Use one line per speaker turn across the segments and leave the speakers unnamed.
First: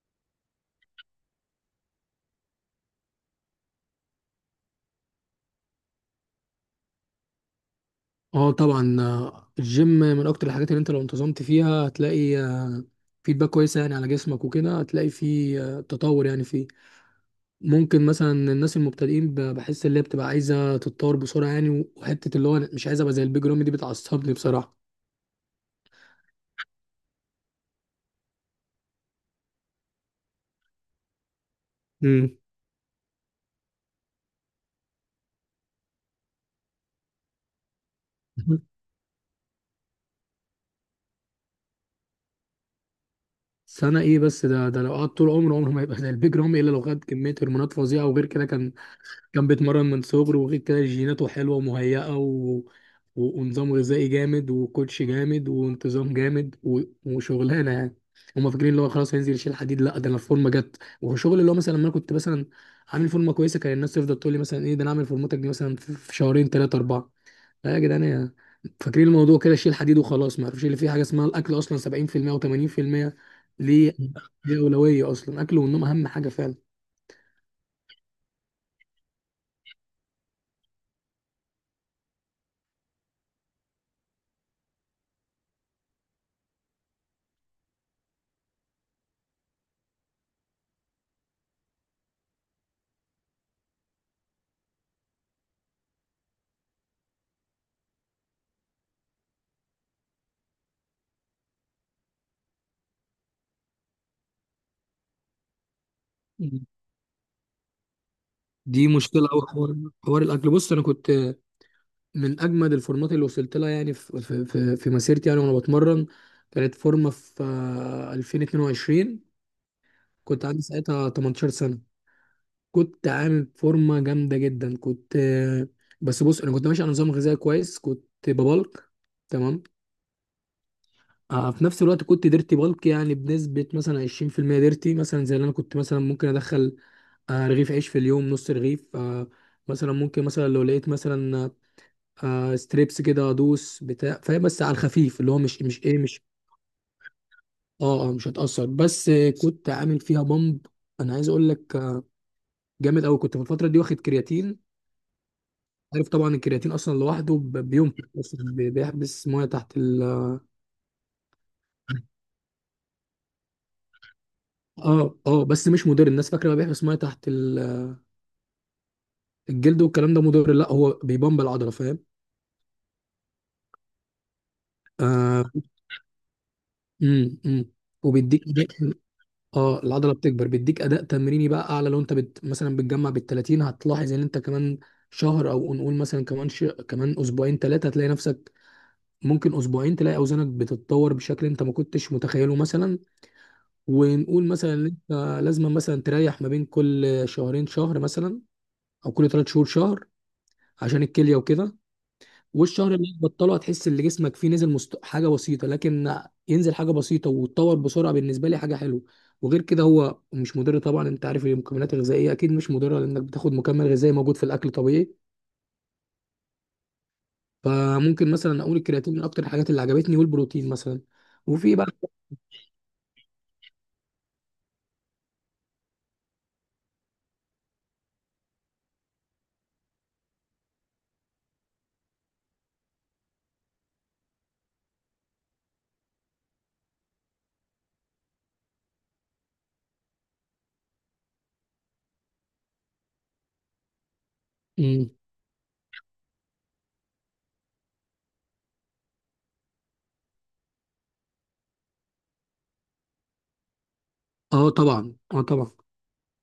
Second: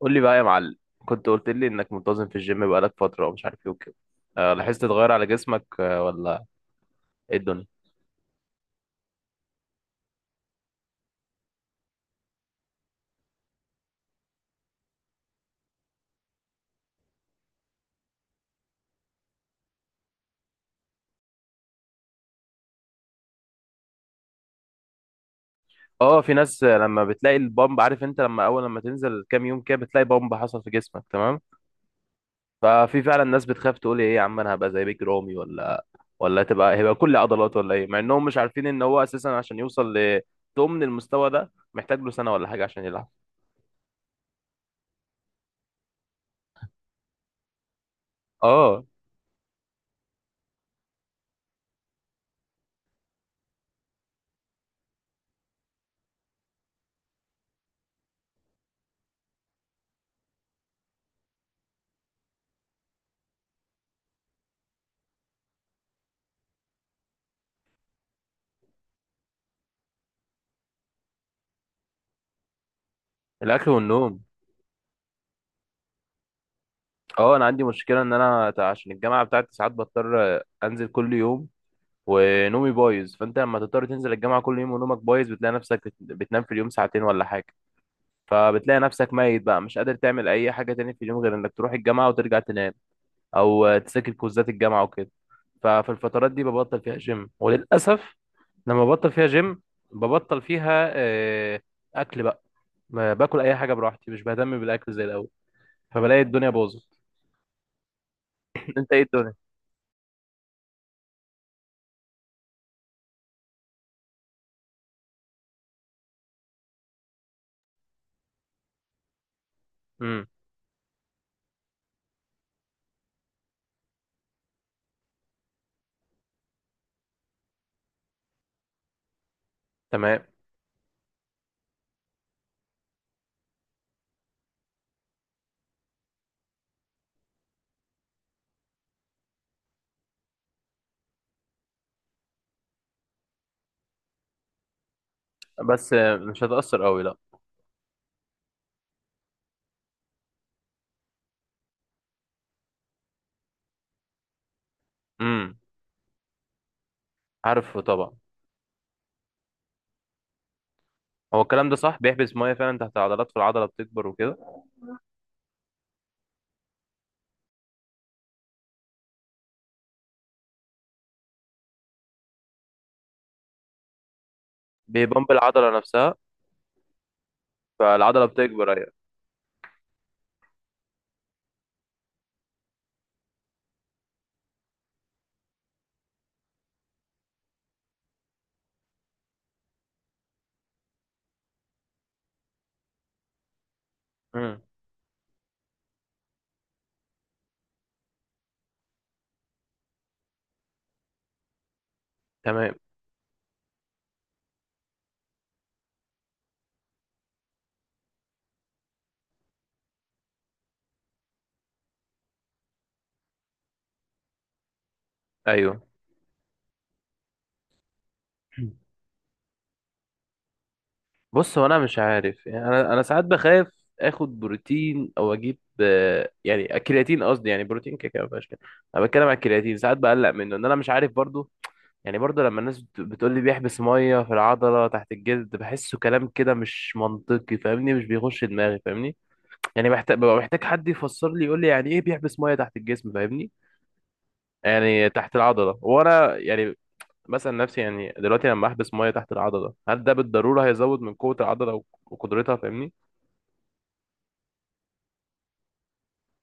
قول لي بقى يا معلم. كنت قلت لي انك منتظم في الجيم بقالك فترة ومش عارف ايه وكده. أه، لاحظت تغير على جسمك؟ أه ولا ايه الدنيا؟
اه طبعا، الجيم من اكتر الحاجات اللي انت لو انتظمت فيها هتلاقي فيدباك كويسه، يعني على جسمك وكده هتلاقي فيه تطور. يعني فيه ممكن مثلا الناس المبتدئين بحس اللي هي بتبقى عايزه تتطور بسرعه، يعني وحته اللي هو أنا مش عايز ابقى زي البيج رامي دي، بتعصبني بصراحه.
اه، في ناس لما بتلاقي البامب، عارف انت لما اول لما تنزل كام يوم كده بتلاقي بامب حصل في جسمك. تمام.
امم
ففي فعلا ناس بتخاف تقول ايه يا عم انا هبقى زي بيج رامي؟ ولا ولا هيبقى كل عضلات ولا ايه؟ مع انهم مش عارفين ان هو اساسا عشان يوصل لضمن المستوى ده محتاج له سنة ولا حاجة عشان يلعب.
سنه. ايه بس ده لو قعد طول عمره، عمره ما يبقى زي البيج رامي، الا لو خد كميه هرمونات فظيعه، وغير كده كان
اه،
كان بيتمرن من صغره، وغير كده جيناته حلوة ومهيئة ونظام غذائي جامد وكوتش جامد وانتظام جامد وشغلانة يعني. هما فاكرين اللي هو خلاص هينزل يشيل حديد، لا ده انا الفورمة جت وشغل، اللي هو مثلا لما انا كنت مثلا عامل فورمة كويسة كان الناس تفضل تقول لي مثلا: ايه ده، انا عامل فورمتك دي مثلا في في شهرين ثلاثة أربعة لا يا جدعان يا- فاكرين الموضوع كده شيل حديد وخلاص ما يعرفوش اللي فيه حاجة اسمها الأكل أصلا 70% و80%
الاكل
ليه
والنوم.
ليه أولوية أصلا أكل والنوم أهم حاجة فعلا
اه، انا عندي مشكلة ان انا عشان الجامعة بتاعتي ساعات بضطر انزل كل يوم ونومي بايظ. فانت لما تضطر تنزل الجامعه كل يوم ونومك بايظ بتلاقي نفسك بتنام في اليوم ساعتين ولا حاجه. فبتلاقي نفسك ميت بقى مش قادر تعمل اي حاجه تاني في اليوم غير انك تروح الجامعه وترجع تنام، او تذاكر كوزات الجامعه وكده. ففي الفترات دي ببطل فيها جيم وللاسف. لما ببطل فيها جيم ببطل فيها اكل بقى. ما باكل اي حاجه براحتي، مش بهتم بالاكل زي الاول، فبلاقي الدنيا باظت.
دي
انت ايه
مشكله
الدنيا؟
قوي حوار حوار الاكل بص انا كنت من اجمد الفورمات اللي وصلت لها يعني في في في, في مسيرتي، يعني وانا بتمرن. كانت فورمه في 2022،
امم.
كنت عندي ساعتها 18 سنه، كنت عامل فورمه جامده جدا. كنت بس بص، انا كنت ماشي على نظام غذائي كويس، كنت ببلك. تمام.
تمام.
في نفس الوقت كنت ديرتي بالك، يعني بنسبة مثلا 20%، ديرتي مثلا زي اللي أنا كنت مثلا ممكن أدخل رغيف عيش في اليوم، نص رغيف مثلا. ممكن مثلا لو لقيت مثلا ستريبس كده ادوس، بتاع فاهم، بس على الخفيف، اللي هو مش مش
بس
ايه مش
مش هتاثر قوي، لا.
اه آه، مش هتأثر. بس كنت عامل فيها بامب. انا عايز اقول لك جامد قوي، كنت في الفترة دي واخد كرياتين.
امم.
عارف طبعا الكرياتين اصلا لوحده
عارفه
بينفخ
طبعا.
أصلاً، بيحبس ميه تحت ال.
هو الكلام ده صح، بيحبس ميه فعلا تحت العضلات فالعضله بتكبر وكده.
اه اه، بس مش مضر، الناس فاكره بقى بيحبس ميه تحت الجلد والكلام ده مضر. لا، هو بيبمب العضله، فاهم.
بيبمب
آه
العضله نفسها.
امم امم
فالعضله
وبيديك
بتكبر، ايوه.
اه العضله بتكبر، بيديك اداء تمريني بقى اعلى، لو انت مثلا بتجمع بال 30 هتلاحظ ان انت كمان شهر، او نقول مثلا كمان كمان اسبوعين ثلاثه هتلاقي نفسك. ممكن اسبوعين تلاقي اوزانك بتتطور بشكل انت ما كنتش متخيله مثلا. ونقول
امم.
مثلا ان انت لازم مثلا تريح ما بين كل شهرين شهر مثلا، او كل ثلاث شهور شهر، عشان الكليه وكده.
تمام.
والشهر اللي هتبطله هتحس ان جسمك فيه نزل حاجه بسيطه، لكن ينزل حاجه بسيطه وتتطور بسرعه، بالنسبه لي حاجه حلوه. وغير كده هو مش مضر طبعا، انت عارف المكملات الغذائيه اكيد مش مضره، لانك بتاخد مكمل غذائي موجود في الاكل طبيعي.
ايوه.
فممكن مثلا اقول الكرياتين من اكتر الحاجات اللي عجبتني، والبروتين مثلا.
بص، هو
وفي
انا
بقى.
مش عارف يعني. انا ساعات بخاف اخد بروتين او اجيب يعني الكرياتين، قصدي، يعني بروتين كده كده ما فيهاش كده. انا بتكلم على الكرياتين، ساعات بقلق منه ان انا مش عارف برضو. يعني برضو لما الناس بتقول لي بيحبس ميه في العضله تحت الجلد، بحسه كلام كده مش منطقي، فاهمني؟ مش بيخش دماغي، فاهمني؟ يعني محتاج، ببقى محتاج حد يفسر لي يقول لي يعني ايه بيحبس ميه تحت الجسم، فاهمني؟ يعني
مم.
تحت العضلة. وانا يعني مثلا نفسي يعني دلوقتي لما احبس مية تحت العضلة هل ده بالضرورة هيزود من قوة العضلة وقدرتها، فاهمني؟
اه طبعا، اه طبعا.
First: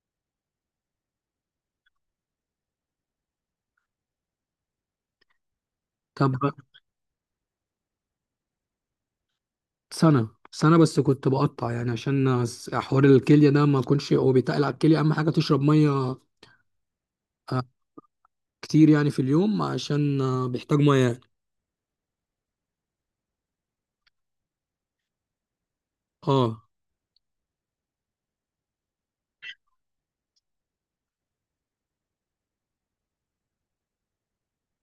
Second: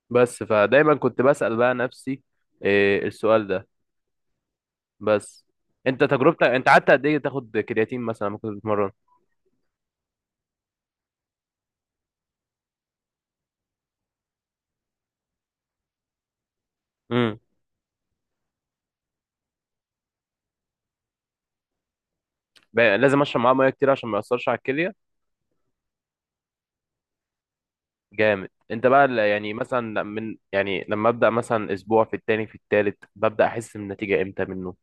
بس فدايما كنت بسأل بقى نفسي إيه السؤال ده. بس انت
طب
تجربتك انت قعدت قد ايه تاخد كرياتين مثلا لما كنت بتتمرن؟
سنه سنه بس كنت بقطع، يعني عشان حوار الكليه ده. ما كنتش، هو بيتقل على الكليه، اهم حاجه تشرب ميه
امم.
آه، كتير يعني في اليوم، عشان بيحتاج ميه.
لازم اشرب معاه ميه كتير عشان ما ياثرش على الكليه.
اه
جامد. انت بقى يعني مثلا من يعني لما ابدا مثلا اسبوع، في التاني، في التالت، ببدا احس بالنتيجه امتى منه؟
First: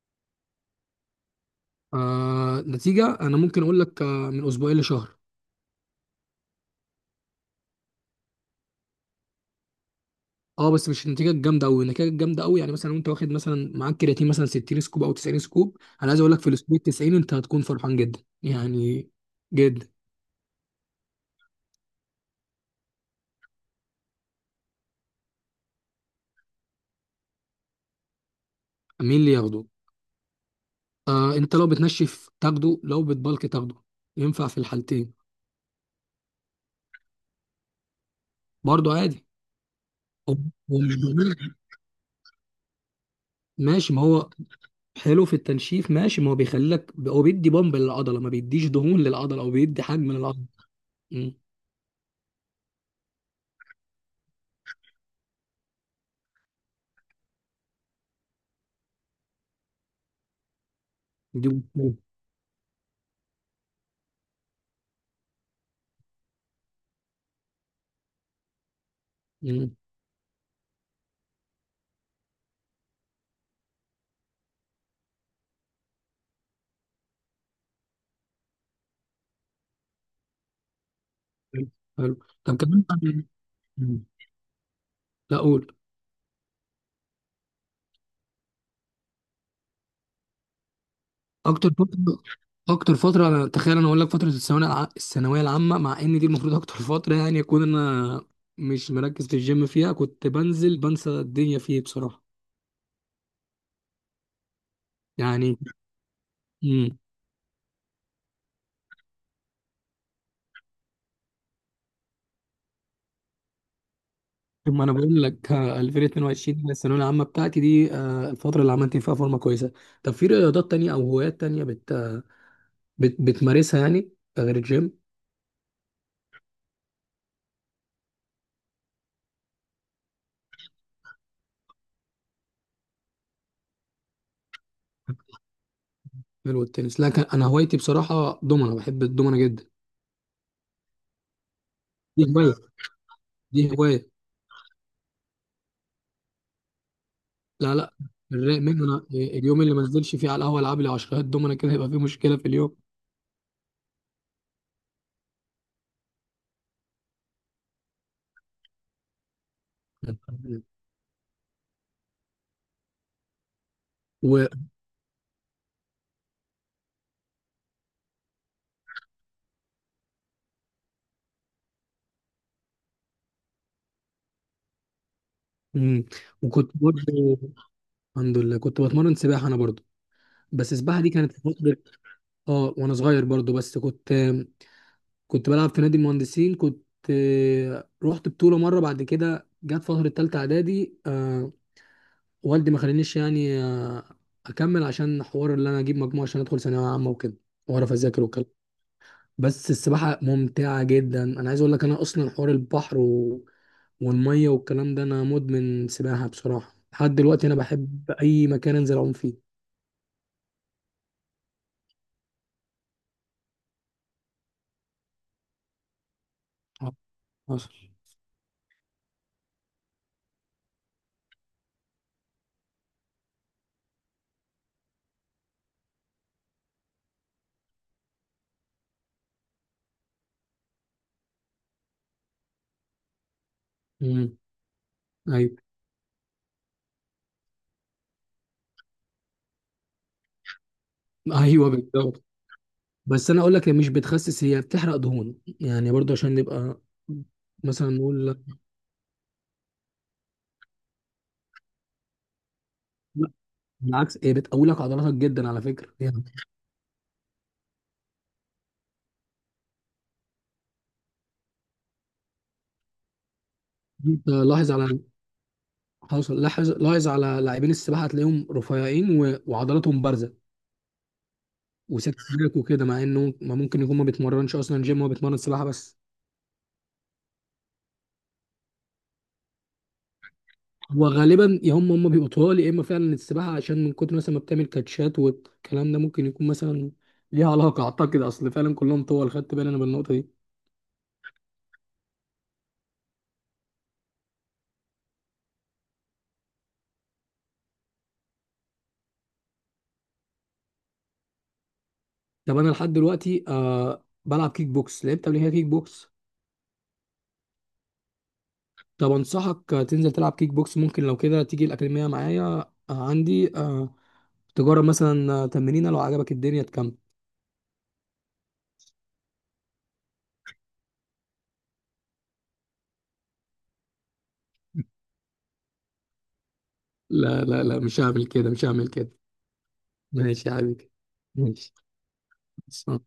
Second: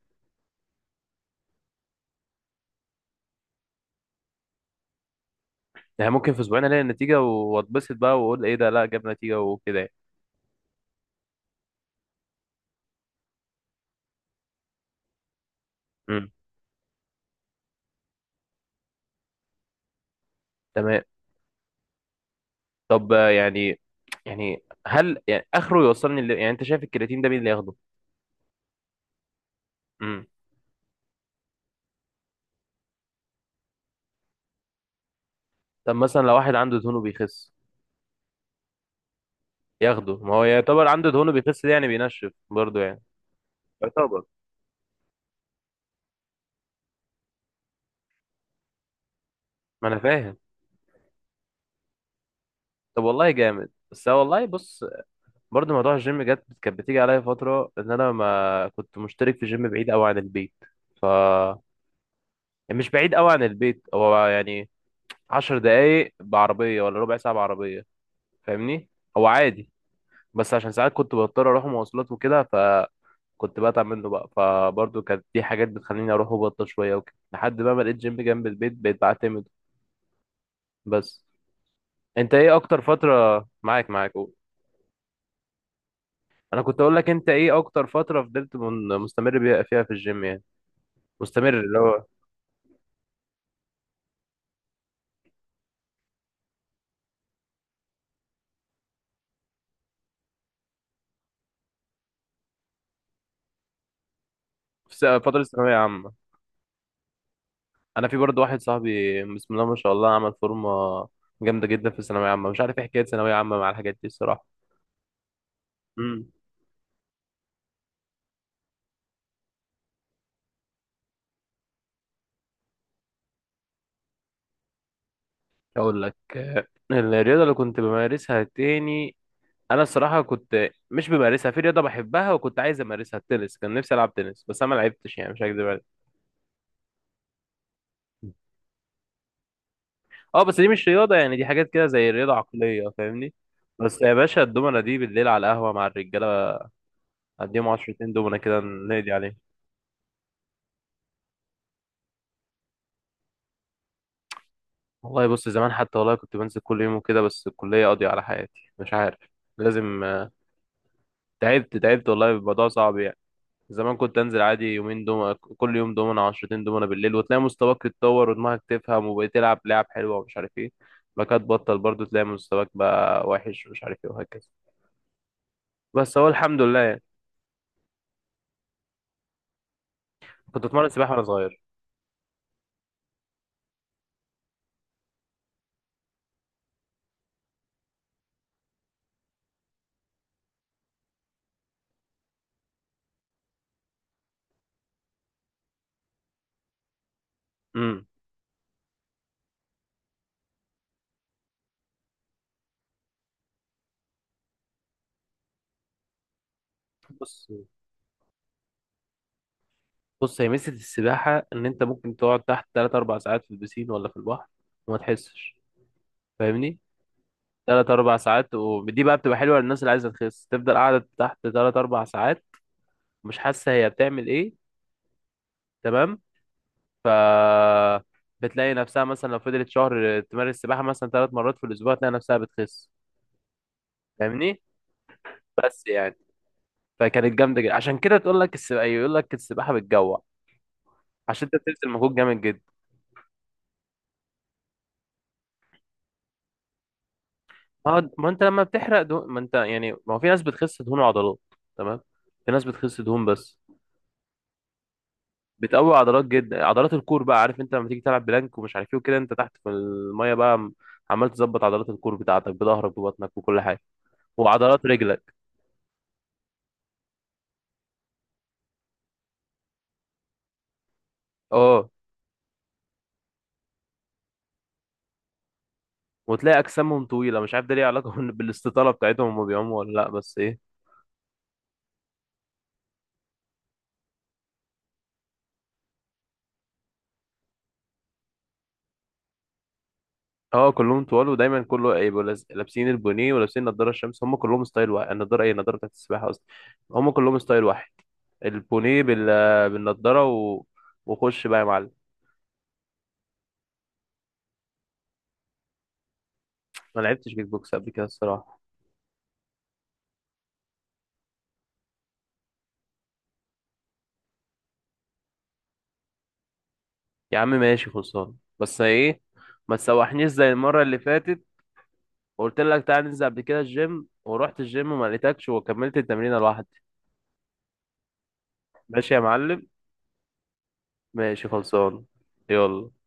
نتيجه انا ممكن اقول لك من اسبوعين لشهر.
يعني ممكن في اسبوعين الاقي النتيجه واتبسط بقى واقول ايه ده، لا جاب نتيجه وكده يعني.
اه بس مش النتيجه الجامده قوي، النتيجه الجامده قوي يعني مثلا، وانت واخد مثلا معاك كرياتين مثلا 60 سكوب او 90 سكوب، انا عايز
امم.
اقول لك في الاسبوع 90 انت هتكون فرحان جدا، يعني جدا.
تمام. طب يعني، يعني هل يعني اخره يوصلني؟ اللي يعني انت شايف الكرياتين ده مين اللي ياخده؟
مين اللي ياخده؟
امم.
آه انت لو بتنشف تاخده، لو بتبلك تاخده، ينفع في الحالتين.
طب مثلا لو واحد عنده دهونه بيخس
برضه عادي.
ياخده؟
هو
ما هو
هو
يعتبر،
مش
عنده دهونه
بيقول-
بيخس ده يعني بينشف برضه يعني،
ماشي، ما
يعتبر.
هو حلو في التنشيف، ماشي، ما هو بيخليك، هو بيدي بامب للعضله، ما بيديش دهون للعضله او بيدي
ما انا
حجم
فاهم.
للعضله. مم.
طب والله جامد. بس هو والله بص، برضه موضوع الجيم جت، كانت بتيجي عليا فتره ان انا ما كنت مشترك في جيم بعيد قوي عن البيت.
دي
يعني مش بعيد قوي عن البيت، هو يعني 10 دقايق بعربيه ولا ربع ساعه بعربيه، فاهمني؟ هو عادي.
مم.
بس عشان ساعات كنت بضطر اروح مواصلات وكده فكنت بتعب منه بقى. فبرضه كانت دي حاجات بتخليني اروح وبطل شويه وكده لحد بقى ما لقيت جيم جنب البيت بقيت بعتمد. بس
حلو. حلو.
انت ايه
طب
اكتر
كمان أنا-
فتره معاك
مم.
معاك قول.
لا اقول.
انا كنت اقول لك انت ايه اكتر فتره فضلت مستمر بيها فيها في الجيم يعني، مستمر
اكتر
اللي
فتره،
هو.
اكتر فتره انا تخيل انا اقول لك فتره الثانويه، الثانويه العامه، مع ان دي المفروض اكتر فتره يعني اكون انا مش مركز في الجيم، فيها كنت بنزل بنسى الدنيا فيه بصراحه
في فتره
يعني.
الثانويه عامه
امم،
انا، في برضه واحد صاحبي بسم الله ما شاء الله عمل فورمه جامده جدا في الثانويه عامه. مش عارف ايه حكايه ثانويه عامه مع الحاجات دي الصراحه.
ما انا بقول لك 2022 دي الثانويه العامه بتاعتي، دي الفتره اللي عملت فيها فورمه كويسه. طب في رياضات تانية او هوايات تانية بتمارسها يعني غير الجيم؟
اقول لك الرياضه اللي كنت بمارسها تاني، انا الصراحه كنت مش بمارسها. في رياضه بحبها وكنت عايز امارسها، التنس، كان نفسي العب تنس بس انا ما لعبتش، يعني مش هكدب عليك.
غير التنس، لا. انا هوايتي بصراحه دومنه، بحب الدومنه جدا.
اه بس دي مش رياضه يعني، دي حاجات كده زي
دي
رياضه
هوايه،
عقليه، فاهمني؟
دي هوايه.
بس يا باشا الدومنه دي بالليل على القهوه مع الرجاله، اديهم
لا لا،
عشرتين دومنه
الرايق
كده
منه انا
نقضي عليهم.
اليوم اللي ما انزلش فيه على القهوه العب لي 10 دومنا كده، يبقى فيه مشكله في اليوم.
والله بص، زمان حتى والله كنت بنزل كل يوم وكده بس الكليه قاضيه على حياتي، مش عارف. لازم تعبت، تعبت والله، الموضوع صعب يعني. زمان كنت انزل
و...
عادي يومين دومنا، كل يوم دومنا، عشرتين دومنا بالليل وتلاقي مستواك يتطور ودماغك تفهم وبقيت تلعب لعب حلوه ومش عارف ايه. بعد كده تبطل برضه تلاقي مستواك بقى وحش ومش عارف ايه وهكذا.
مم.
بس هو الحمد
وكنت
لله يعني.
برضه، الحمد لله، كنت بتمرن سباحه انا برضه.
كنت
بس
اتمرن
السباحه دي
سباحه وانا
كانت في
صغير.
فتره، اه وانا صغير برضه. بس كنت بلعب في نادي المهندسين، كنت رحت بطوله مره. بعد كده جت فتره تالته اعدادي، والدي ما خلانيش يعني اكمل، عشان حوار اللي انا اجيب مجموعه عشان ادخل ثانويه عامه وكده واعرف
امم.
اذاكر وكده. بس السباحة ممتعة جدا، أنا عايز أقول لك أنا أصلا حوار البحر و... والمية والكلام ده، أنا مدمن سباحة بصراحة لحد
بص،
دلوقتي، أنا بحب أي مكان أنزل أعوم فيه.
بص، هي ميزه السباحه ان انت ممكن تقعد تحت 3 4 ساعات في البسين ولا في البحر وما تحسش، فاهمني؟
آه، حصل.
3 4 ساعات، ودي بقى بتبقى حلوه للناس اللي عايزه تخس تفضل قاعده تحت 3 4 ساعات مش حاسه هي بتعمل ايه. تمام. ف بتلاقي نفسها مثلا لو فضلت شهر تمارس سباحة مثلا ثلاث مرات في الأسبوع تلاقي نفسها بتخس،
امم.
فاهمني؟
أيوه.
بس يعني فكانت جامدة جدا. عشان كده تقول لك السباحة، يقول لك السباحة بتجوع عشان أنت
أيوه
بتبذل مجهود
بالظبط،
جامد جدا.
بس أنا أقول لك هي مش بتخسس، هي بتحرق دهون، يعني برضه عشان نبقى مثلا
ما
نقول
ما
لك.
أنت لما بتحرق دهون، ما أنت يعني، ما هو في ناس بتخس دهون وعضلات، تمام، في ناس بتخس دهون
لا
بس.
بالعكس، هي بتقوي لك عضلاتك جدا على فكرة
بتقوي عضلات
يعني.
جدا، عضلات الكور بقى. عارف أنت لما تيجي تلعب بلانك ومش عارف إيه وكده؟ أنت تحت في المية بقى عمال تظبط عضلات الكور بتاعتك بظهرك، ببطنك، وكل حاجة
أنت لاحظ
وعضلات
على،
رجلك.
حصل، لاحظ لاحظ على لاعبين السباحة هتلاقيهم رفيعين و... وعضلاتهم بارزة،
اه.
وساكت هناك وكده، مع انه ما ممكن يكون ما بيتمرنش اصلا جيم، هو بيتمرن سباحه بس.
وتلاقي اجسامهم طويله، مش عارف ده ليه علاقه بالاستطاله بتاعتهم، هما بيعوموا ولا لا؟ بس ايه.
هو غالبا يا هم بيبقوا طوال، يا اما فعلا السباحه عشان من كتر مثلا ما بتعمل كاتشات والكلام ده، ممكن يكون مثلا ليها علاقه، اعتقد. اصل فعلا كلهم طوال، خدت بالي انا بالنقطه دي.
اه، كلهم طوال ودايما كله يبقوا لابسين البونيه ولابسين نضاره الشمس، هم كلهم ستايل واحد. النضاره، ايه النضاره بتاعت السباحه اصلا؟ هم كلهم ستايل واحد، البونيه بال... بالنضاره و... وخش بقى يا معلم.
طب انا لحد دلوقتي بلعب كيك بوكس، لعبت قبل كده كيك بوكس.
ما لعبتش كيك بوكس قبل كده الصراحه.
طب انصحك تنزل تلعب كيك بوكس، ممكن لو كده تيجي الاكاديميه معايا، آه عندي آه تجرب مثلا تمرينه، لو عجبك الدنيا تكمل.
يا عم ماشي، خلصان. بس ايه، ما تسوحنيش زي المره اللي فاتت وقلت لك تعالى ننزل قبل كده الجيم ورحت الجيم وما لقيتكش وكملت التمرين لوحدي.
لا لا لا مش هعمل كده، مش هعمل كده.
ماشي يا معلم.
ماشي يا حبيبي.
ماشي
ماشي.
خلصان. يلا.
بس